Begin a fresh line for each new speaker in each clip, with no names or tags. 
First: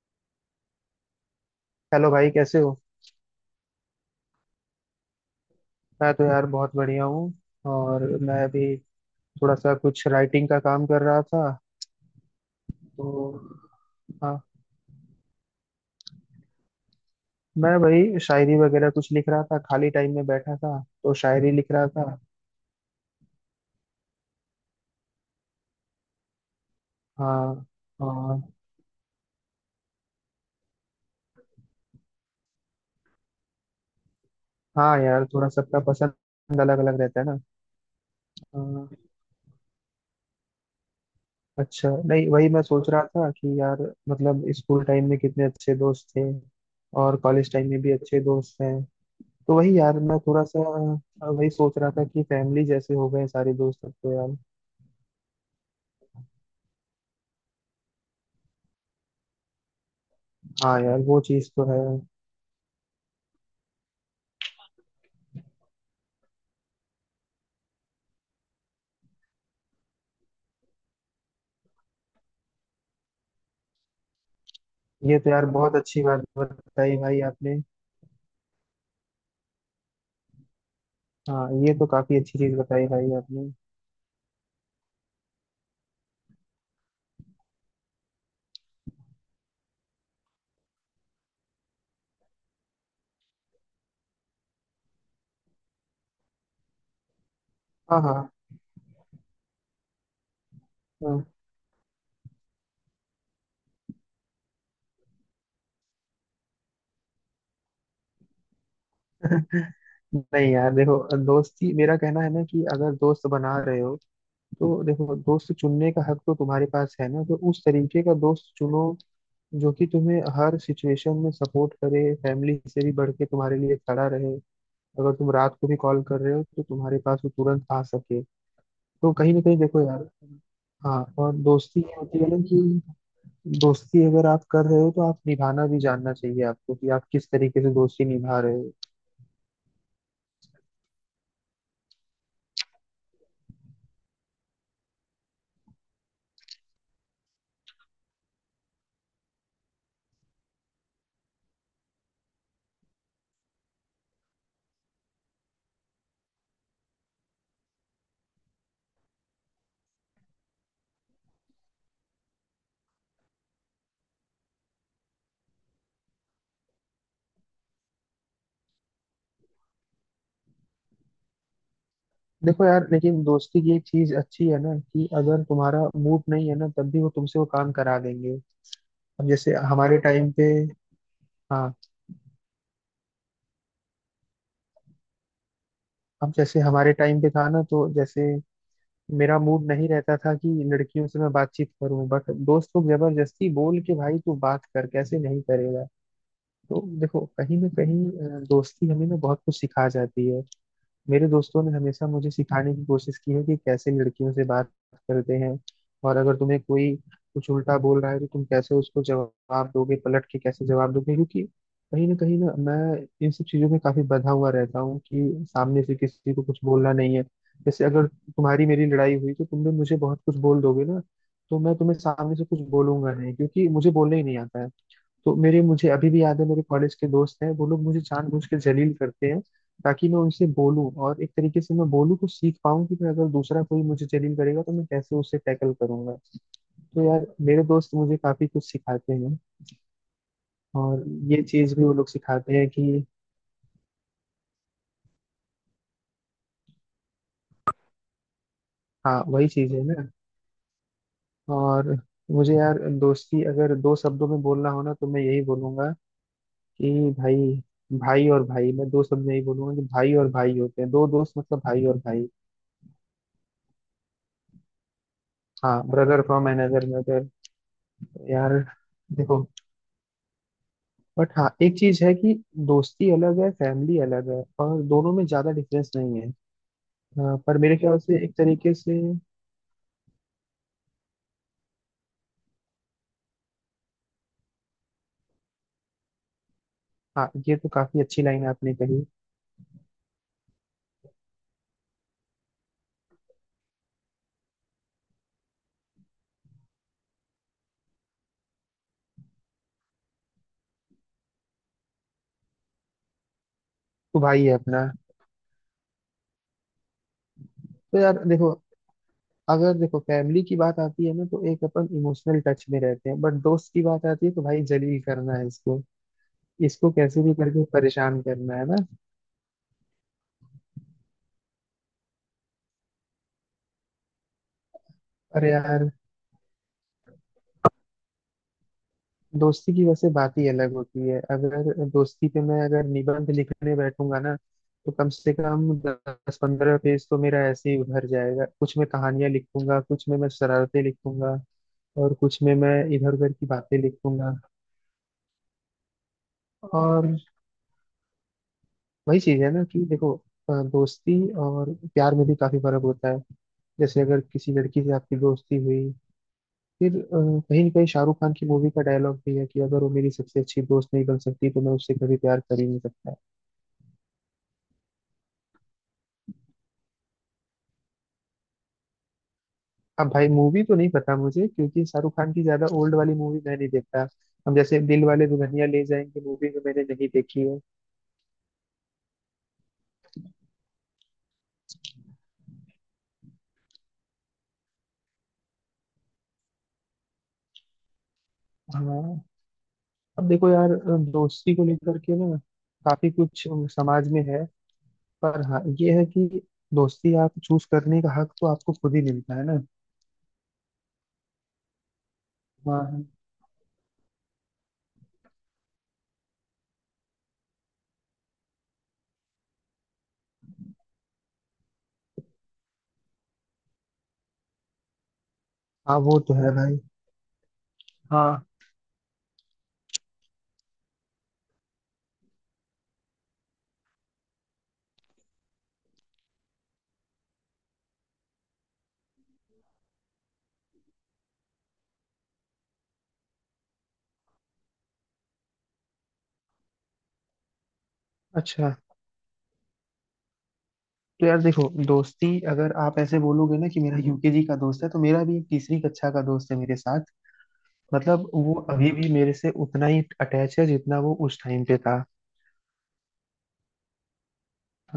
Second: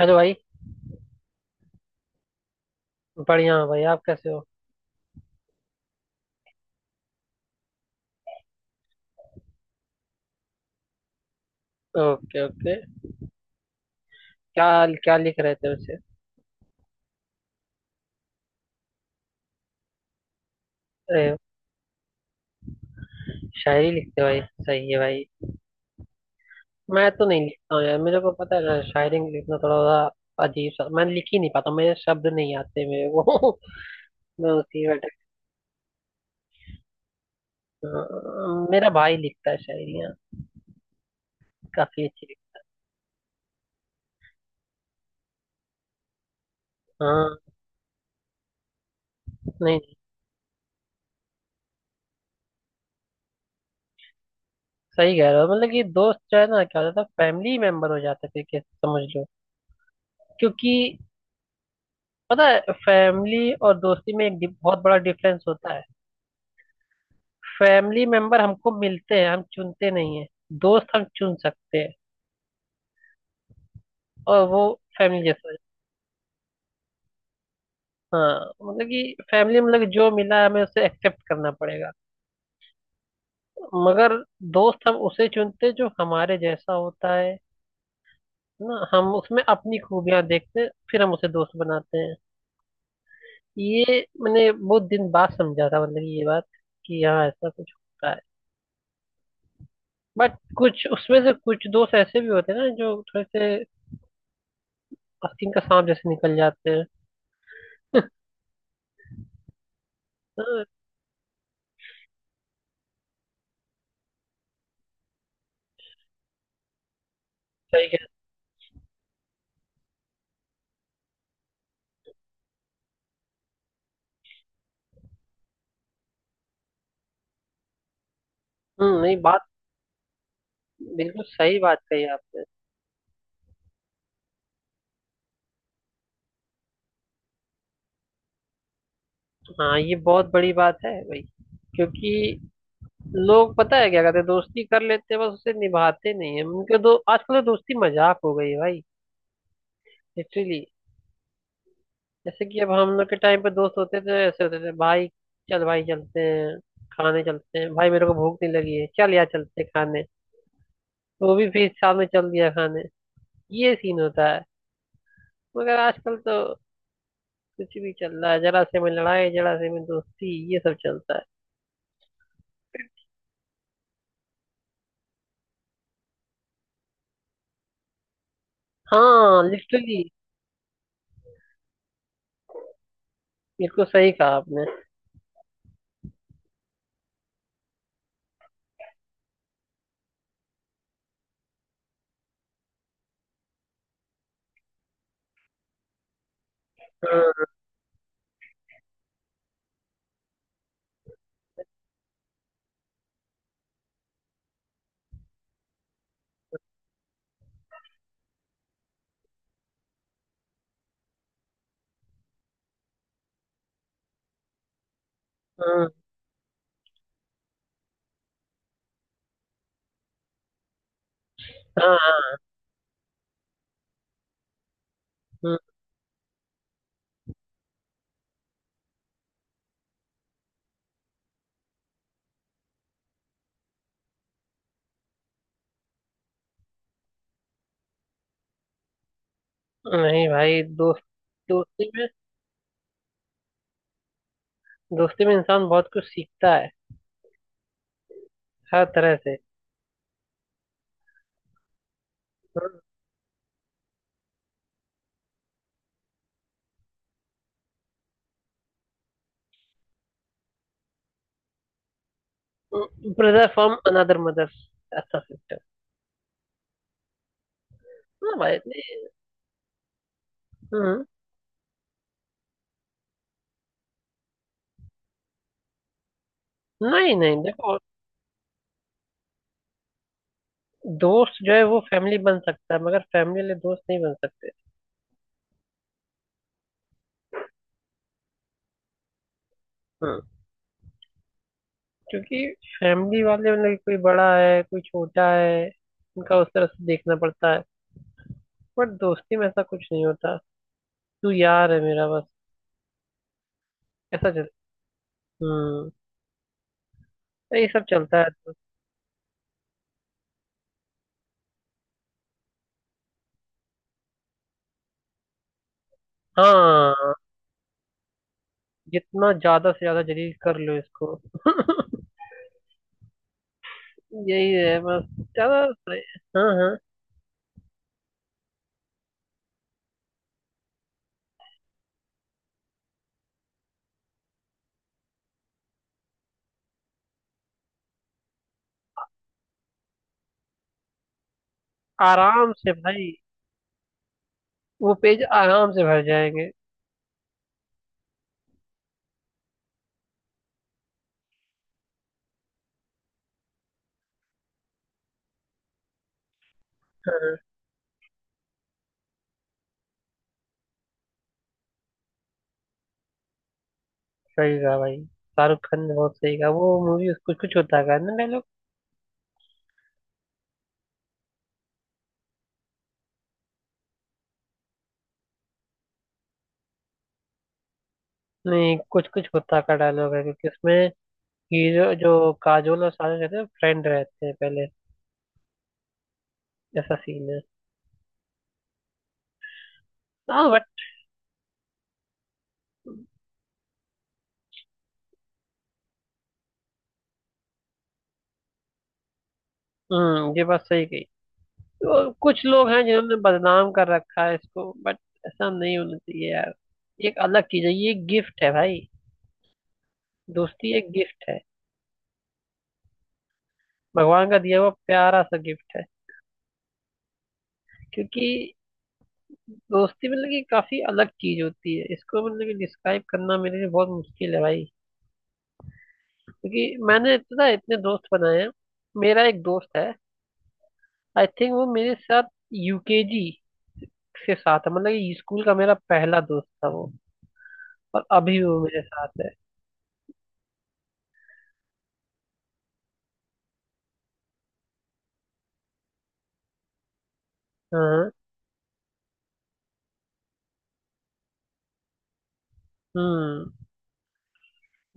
Hello भाई।
Hello भाई, कैसे हो?
बढ़िया हूँ भाई, आप कैसे हो?
मैं तो यार बहुत बढ़िया हूँ। और मैं अभी थोड़ा सा कुछ राइटिंग का काम कर रहा था,
ओके ओके।
तो हाँ।
क्या क्या लिख रहे थे वैसे?
मैं भाई शायरी वगैरह कुछ लिख रहा था, खाली टाइम में बैठा था तो
अरे,
शायरी लिख रहा था।
शायरी लिखते हो भाई, सही है भाई। मैं तो नहीं
हाँ।
लिखता हूँ यार, मेरे को
और
पता है ना, शायरी लिखना थोड़ा सा अजीब सा, मैं लिख ही नहीं पाता, मेरे शब्द नहीं आते मेरे को। मैं उसी में
हाँ यार, थोड़ा सबका पसंद अलग अलग रहता है ना।
मेरा
हाँ,
भाई लिखता है शायरियाँ,
अच्छा।
काफी अच्छी
नहीं, वही
लिखता
मैं सोच रहा था कि यार, मतलब स्कूल टाइम में कितने अच्छे दोस्त थे,
है।
और
हाँ।
कॉलेज टाइम में भी अच्छे दोस्त हैं। तो
नहीं
वही
नहीं,
यार, मैं थोड़ा सा वही सोच रहा था कि फैमिली जैसे हो गए सारे दोस्त अब तो यार।
सही कह रहे हो, मतलब कि दोस्त जो है ना, क्या होता था, फैमिली मेंबर हो जाते थे कि, समझ लो क्योंकि
हाँ यार, वो चीज़ तो है।
पता है, फैमिली और दोस्ती में एक बहुत बड़ा डिफरेंस होता है। फैमिली मेंबर हमको मिलते हैं, हम चुनते नहीं है। दोस्त हम चुन सकते हैं, और वो
ये
फैमिली
तो यार
जैसा है।
बहुत अच्छी बात बताई भाई आपने।
हाँ, मतलब कि फैमिली मतलब कि जो मिला हमें उसे एक्सेप्ट
हाँ,
करना
ये तो
पड़ेगा,
काफी अच्छी चीज बताई भाई आपने।
मगर दोस्त हम उसे चुनते हैं जो हमारे जैसा होता है। ना हम उसमें अपनी खूबियां देखते हैं, फिर हम उसे दोस्त बनाते हैं। ये मैंने बहुत दिन बाद समझा था, मतलब कि ये बात कि हाँ, ऐसा कुछ
हाँ,
होता है।
हाँ।
बट कुछ उसमें
हाँ।
से कुछ दोस्त ऐसे भी होते हैं ना, जो थोड़े से आस्तीन का सांप जैसे निकल जाते हैं।
नहीं
हाँ,
यार, देखो, दोस्ती, मेरा कहना है ना कि अगर दोस्त बना रहे हो तो देखो, दोस्त चुनने का हक तो तुम्हारे पास है ना, तो उस
सही।
तरीके का दोस्त चुनो जो कि तुम्हें हर सिचुएशन में सपोर्ट करे, फैमिली से भी बढ़ के तुम्हारे लिए खड़ा रहे। अगर तुम रात को भी कॉल कर रहे हो तो तुम्हारे पास वो तुरंत आ सके।
हम्म,
तो
नहीं
कहीं
बात,
ना कहीं देखो यार। हाँ,
बिल्कुल
और
सही बात
दोस्ती ये
कही
होती है ना
आपने।
कि दोस्ती अगर आप कर रहे हो तो आप निभाना भी जानना चाहिए आपको कि आप किस तरीके से दोस्ती निभा रहे हो।
हाँ, ये बहुत बड़ी बात है भाई, क्योंकि लोग पता है क्या करते हैं, दोस्ती कर लेते हैं बस, उसे निभाते नहीं है उनके दो। आजकल तो दोस्ती मजाक हो गई है भाई, लिटरली। जैसे कि अब हम लोग के टाइम पे दोस्त होते थे, ऐसे होते थे भाई। चल भाई चलते हैं, खाने चलते हैं भाई, मेरे को भूख नहीं लगी है, चल यार चलते हैं खाने। वो भी फिर साथ में चल दिया खाने। ये सीन होता है। मगर आजकल तो कुछ भी चल रहा है, जरा से में लड़ाई, जरा से में दोस्ती, ये सब चलता है।
देखो यार, लेकिन दोस्ती की एक चीज अच्छी है ना कि अगर तुम्हारा मूड नहीं है ना तब भी वो तुमसे वो काम करा देंगे। अब
हाँ
जैसे
लिटरली।
हमारे टाइम पे, हाँ,
बिल्कुल सही कहा आपने।
अब जैसे हमारे टाइम पे था ना, तो जैसे मेरा मूड नहीं रहता था कि लड़कियों से मैं बातचीत करूं, बट दोस्त लोग जबरदस्ती बोल के, भाई तू बात कर, कैसे नहीं करेगा। तो देखो
हाँ
कहीं ना कहीं दोस्ती हमें ना बहुत कुछ सिखा जाती है। मेरे दोस्तों ने हमेशा मुझे सिखाने की कोशिश की है कि कैसे लड़कियों से बात करते हैं, और अगर तुम्हें कोई कुछ उल्टा बोल रहा है तो तुम कैसे उसको जवाब दोगे, पलट के कैसे जवाब दोगे, क्योंकि कहीं ना मैं इन सब चीजों में काफी बंधा हुआ रहता हूँ कि सामने
हाँ।
से किसी को कुछ बोलना नहीं है। जैसे अगर तुम्हारी मेरी लड़ाई हुई तो तुमने मुझे बहुत कुछ बोल दोगे ना, तो मैं तुम्हें
हाँ
सामने से कुछ बोलूंगा नहीं क्योंकि मुझे बोलना ही नहीं आता है। तो मेरे, मुझे अभी भी याद है, मेरे कॉलेज के दोस्त हैं, वो लोग मुझे जानबूझ के जलील करते हैं ताकि मैं उनसे बोलूं, और एक तरीके से मैं बोलूं तो सीख पाऊं कि मैं, अगर दूसरा कोई मुझे जलील करेगा तो मैं कैसे उसे टैकल करूंगा। तो यार मेरे दोस्त मुझे काफी कुछ सिखाते हैं।
हाँ, नहीं भाई, दोस्त
और ये चीज भी
दोस्ती
वो
में
लोग सिखाते हैं कि
दोस्ती में इंसान बहुत कुछ सीखता है, हर तरह
हाँ,
से।
वही चीज है ना। और मुझे यार दोस्ती अगर दो शब्दों में बोलना हो ना तो मैं यही बोलूंगा कि भाई, भाई और भाई। मैं दो शब्द में यही बोलूंगा कि भाई और भाई होते हैं दो दोस्त, मतलब भाई और भाई।
Brother from another mother. अच्छा, सिस्टर।
हाँ, ब्रदर फ्रॉम अनदर।
हाँ भाई
यार
नहीं।
देखो,
हम्म।
बट हाँ एक चीज है कि दोस्ती अलग है, फैमिली अलग है, और दोनों में ज्यादा डिफरेंस नहीं है।
नहीं
हाँ,
नहीं
पर मेरे
देखो,
ख्याल से एक तरीके से,
दोस्त जो है वो फैमिली बन सकता है, मगर फैमिली वाले दोस्त नहीं बन सकते।
हाँ, ये तो काफी अच्छी लाइन आपने कही।
हम्म। क्योंकि फैमिली वाले मतलब कोई बड़ा है कोई छोटा है, उनका उस तरह से देखना पड़ता है। बट दोस्ती में ऐसा कुछ नहीं होता, तू यार है मेरा बस,
तो
ऐसा
भाई
चल।
है अपना।
हम्म। तो ये सब
तो
चलता
यार
है
देखो,
तो।
अगर देखो फैमिली की बात आती है ना तो एक अपन इमोशनल टच में रहते हैं, बट दोस्त की बात आती है तो भाई जलील करना है इसको, इसको
हाँ,
कैसे भी करके परेशान करना है ना।
जितना ज्यादा से ज्यादा जलील कर लो इसको। यही है बस,
अरे
ज्यादा
यार,
से-। हाँ हाँ।
दोस्ती की वैसे बात ही अलग होती है। अगर दोस्ती पे मैं, अगर निबंध लिखने बैठूंगा ना तो कम से कम दस पंद्रह पेज तो मेरा ऐसे ही भर जाएगा, कुछ मैं कहानियां लिखूंगा, कुछ में मैं शरारतें लिखूंगा, और कुछ
आराम
में
से
मैं
भाई,
इधर उधर की बातें लिखूंगा।
वो पेज आराम से भर जाएंगे।
और वही चीज है ना कि देखो, दोस्ती और प्यार में भी काफी फर्क होता है। जैसे अगर किसी लड़की से आपकी दोस्ती हुई फिर
हाँ,
कहीं ना कहीं, शाहरुख खान की मूवी का डायलॉग भी है कि अगर वो मेरी सबसे अच्छी दोस्त नहीं बन सकती तो मैं उससे कभी प्यार कर ही नहीं सकता।
सही कहा भाई, शाहरुख खान ने बहुत सही कहा। वो मूवी कुछ कुछ होता का है ना डायलॉग?
अब भाई मूवी तो नहीं पता मुझे क्योंकि शाहरुख खान की ज्यादा ओल्ड वाली मूवी मैं नहीं देखता। अब जैसे दिल वाले दुल्हनिया ले जाएंगे मूवी में मैंने नहीं देखी है।
नहीं, कुछ कुछ होता का डायलॉग है, क्योंकि उसमें हीरो जो, काजोल और शाहरुख रहते हैं, फ्रेंड रहते हैं पहले, ऐसा सीन है।
हाँ, अब
हाँ
देखो
बट।
यार, दोस्ती को लेकर के ना काफी कुछ समाज में है, पर हाँ ये है कि दोस्ती आप चूज करने का हक तो आपको खुद ही मिलता है ना।
हम्म, ये बात सही कही। तो कुछ लोग हैं
हाँ।
जिन्होंने बदनाम कर रखा है इसको, बट ऐसा नहीं होना चाहिए यार। ये एक अलग चीज है, ये गिफ्ट है भाई। दोस्ती एक गिफ्ट है, भगवान का दिया हुआ प्यारा सा गिफ्ट है।
हाँ, वो तो है भाई।
क्योंकि
हाँ।
दोस्ती मतलब कि काफी अलग चीज होती है, इसको मतलब कि डिस्क्राइब करना मेरे लिए बहुत मुश्किल है भाई, क्योंकि मैंने पता है इतने दोस्त बनाए हैं। मेरा एक दोस्त है, आई थिंक वो मेरे साथ यूकेजी से साथ है, मतलब कि स्कूल का मेरा पहला दोस्त था वो, और अभी वो
अच्छा,
मेरे साथ है।
तो यार देखो, दोस्ती अगर आप ऐसे बोलोगे ना कि मेरा यूकेजी का दोस्त है, तो मेरा भी तीसरी कक्षा का दोस्त है मेरे साथ,
हाँ।
मतलब वो अभी भी मेरे से उतना ही अटैच है जितना वो उस टाइम पे था।
हम्म।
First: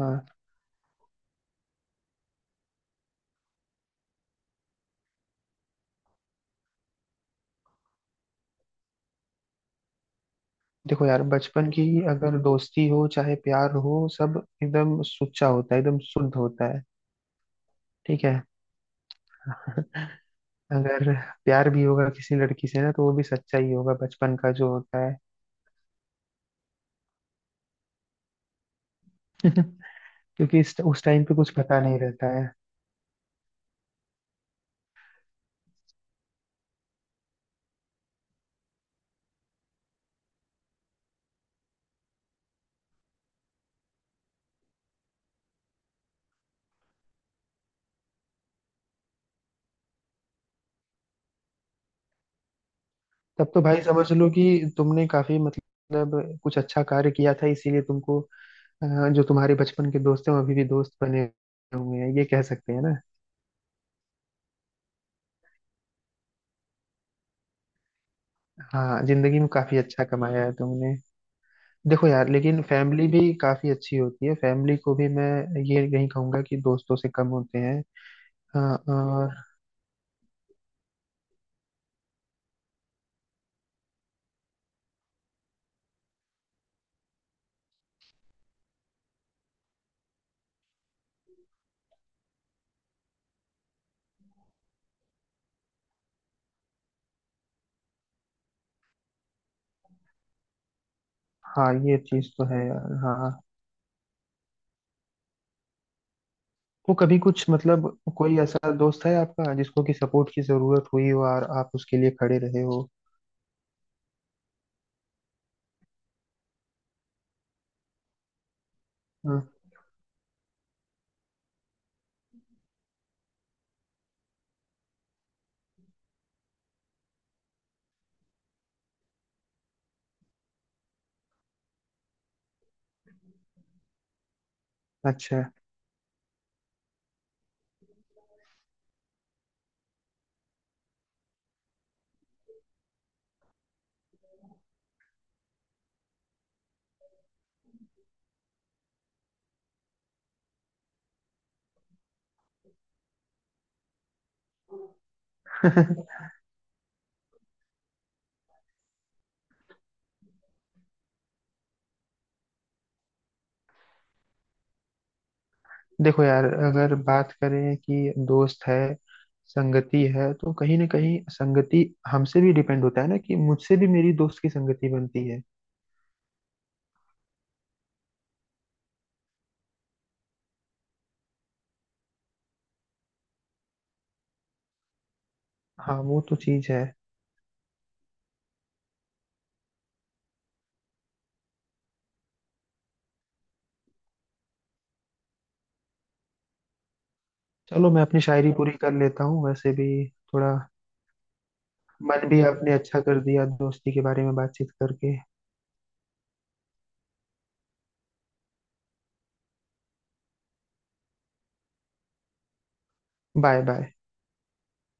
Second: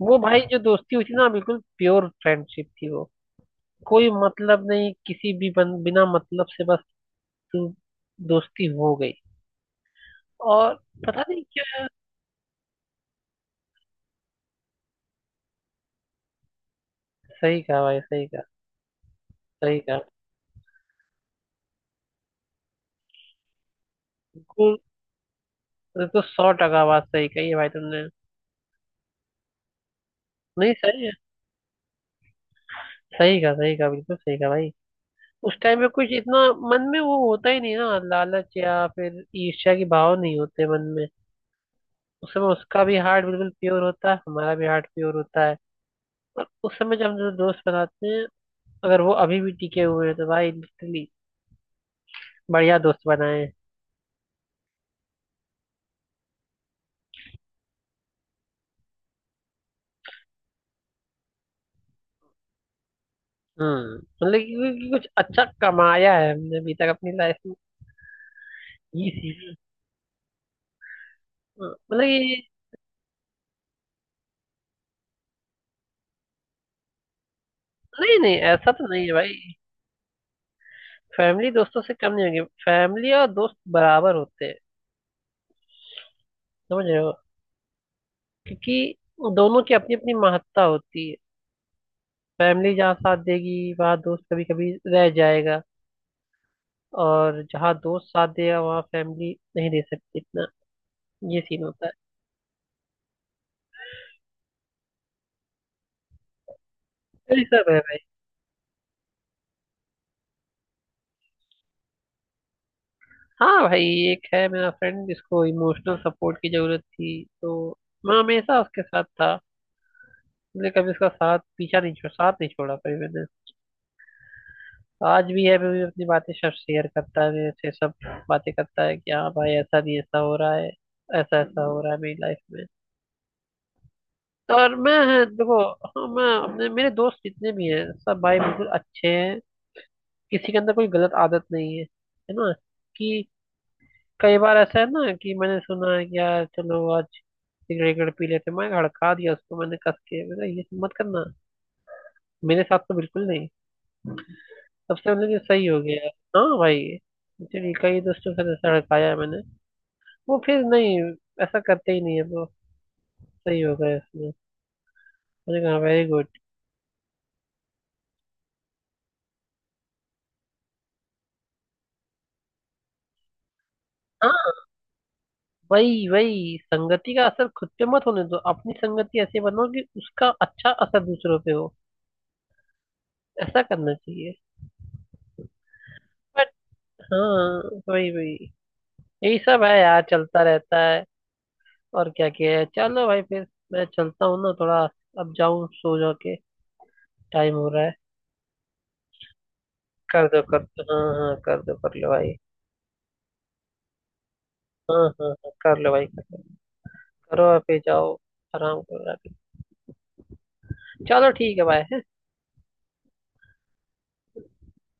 वो भाई जो दोस्ती हुई थी ना, बिल्कुल प्योर फ्रेंडशिप थी वो। कोई मतलब नहीं, बिना मतलब से बस, तू, दोस्ती हो गई। और
देखो
पता
यार,
नहीं
बचपन की
क्या।
अगर दोस्ती हो चाहे प्यार हो, सब एकदम सुच्चा होता है, एकदम शुद्ध होता है।
सही कहा भाई,
ठीक
सही
है।
कहा, सही कहा
अगर प्यार भी होगा किसी लड़की से ना, तो वो भी सच्चा ही होगा, बचपन का जो
बिल्कुल।
होता है।
ये तो सौ टका बात सही कही है भाई तुमने।
क्योंकि
नहीं
उस
सही है,
टाइम पे कुछ पता नहीं रहता है।
सही कहा, सही कहा, बिल्कुल सही कहा भाई। उस टाइम में कुछ इतना मन में वो होता ही नहीं ना, लालच या फिर ईर्ष्या के भाव नहीं होते मन में। उस समय उसका भी हार्ट बिल्कुल प्योर होता है, हमारा भी हार्ट प्योर होता है। और उस समय जब हम जो दोस्त बनाते हैं, अगर वो अभी भी टिके हुए हैं, तो भाई लिटरली बढ़िया दोस्त बनाए
तब
हैं।
तो भाई समझ लो कि तुमने काफी, मतलब, कुछ अच्छा कार्य किया था, इसीलिए तुमको, जो तुम्हारे बचपन के दोस्त हैं वो अभी भी दोस्त बने हुए हैं, ये कह सकते हैं ना।
हम्म, मतलब कि कुछ अच्छा कमाया है हमने अभी तक अपनी लाइफ में।
हाँ,
ये
जिंदगी
सीख।
में काफी अच्छा कमाया है तुमने।
हाँ, मतलब
देखो यार,
ये।
लेकिन फैमिली भी काफी अच्छी होती है, फैमिली को भी मैं ये नहीं कहूंगा कि दोस्तों से कम होते हैं।
नहीं नहीं
हाँ
ऐसा तो नहीं है भाई।
और
फैमिली दोस्तों से कम नहीं होगी, फैमिली और दोस्त बराबर होते हैं, समझ रहे हो? क्योंकि दोनों की अपनी अपनी महत्ता होती है। फैमिली जहाँ साथ देगी वहाँ दोस्त कभी कभी रह जाएगा, और जहाँ दोस्त साथ देगा वहाँ फैमिली नहीं दे सकती इतना। ये सीन
हाँ,
होता है।
ये चीज तो है यार। हाँ, तो कभी
यही
कुछ,
सब है
मतलब,
भाई।
कोई ऐसा दोस्त है आपका जिसको कि सपोर्ट की जरूरत हुई हो और आप उसके लिए खड़े रहे हो?
हाँ भाई, एक है मेरा फ्रेंड जिसको इमोशनल सपोर्ट की जरूरत थी, तो मैं हमेशा उसके साथ था।
हाँ,
मैंने कभी उसका साथ पीछा नहीं छोड़ा, साथ नहीं छोड़ा कभी मैंने। आज भी है, मैं भी अपनी बातें सब शेयर करता है मेरे से सब, बातें करता है कि हाँ भाई ऐसा नहीं ऐसा हो रहा है, ऐसा ऐसा हो रहा है मेरी लाइफ में। तो और मैं,
अच्छा।
देखो, हाँ मैं अपने, मेरे दोस्त जितने भी हैं सब भाई बिल्कुल अच्छे हैं। किसी के अंदर कोई गलत आदत नहीं है, है ना? कि कई बार ऐसा है ना कि मैंने सुना है कि यार चलो आज सिगरेट विगरेट पी लेते हैं, मैं भड़का दिया उसको मैंने कस के, मैंने कहा, ये सब मत करना, मेरे साथ तो बिल्कुल नहीं। सबसे मैंने कहा, सही हो गया। हाँ भाई, एक्चुअली कई दोस्तों से ऐसा भड़काया है मैंने, वो फिर नहीं ऐसा करते ही नहीं है वो, सही हो गया इसमें। मैंने कहा वेरी
देखो
गुड।
यार, अगर बात करें कि दोस्त है, संगति है, तो कहीं ना कहीं संगति हमसे भी डिपेंड होता है ना, कि मुझसे भी मेरी दोस्त की
हाँ
संगति बनती है।
वही वही संगति का असर खुद पे मत होने दो, अपनी संगति ऐसी बनाओ कि उसका अच्छा असर दूसरों पे हो, ऐसा करना चाहिए।
हाँ, वो तो
बट
चीज है।
हाँ, वही वही यही सब है यार, चलता रहता है। और क्या किया है? चलो भाई फिर, मैं चलता हूँ ना थोड़ा, अब जाऊँ सो जा के, टाइम हो रहा
चलो
है।
मैं अपनी शायरी पूरी कर लेता हूँ वैसे भी।
कर दो
थोड़ा
कर दो, हाँ हाँ, कर दो कर लो
मन
भाई।
भी आपने अच्छा कर दिया दोस्ती के बारे में बातचीत
हाँ
करके।
हाँ हाँ, कर लो भाई, कर लो, करो और फिर जाओ, आराम करो आके। चलो ठीक है भाई।
Bye bye.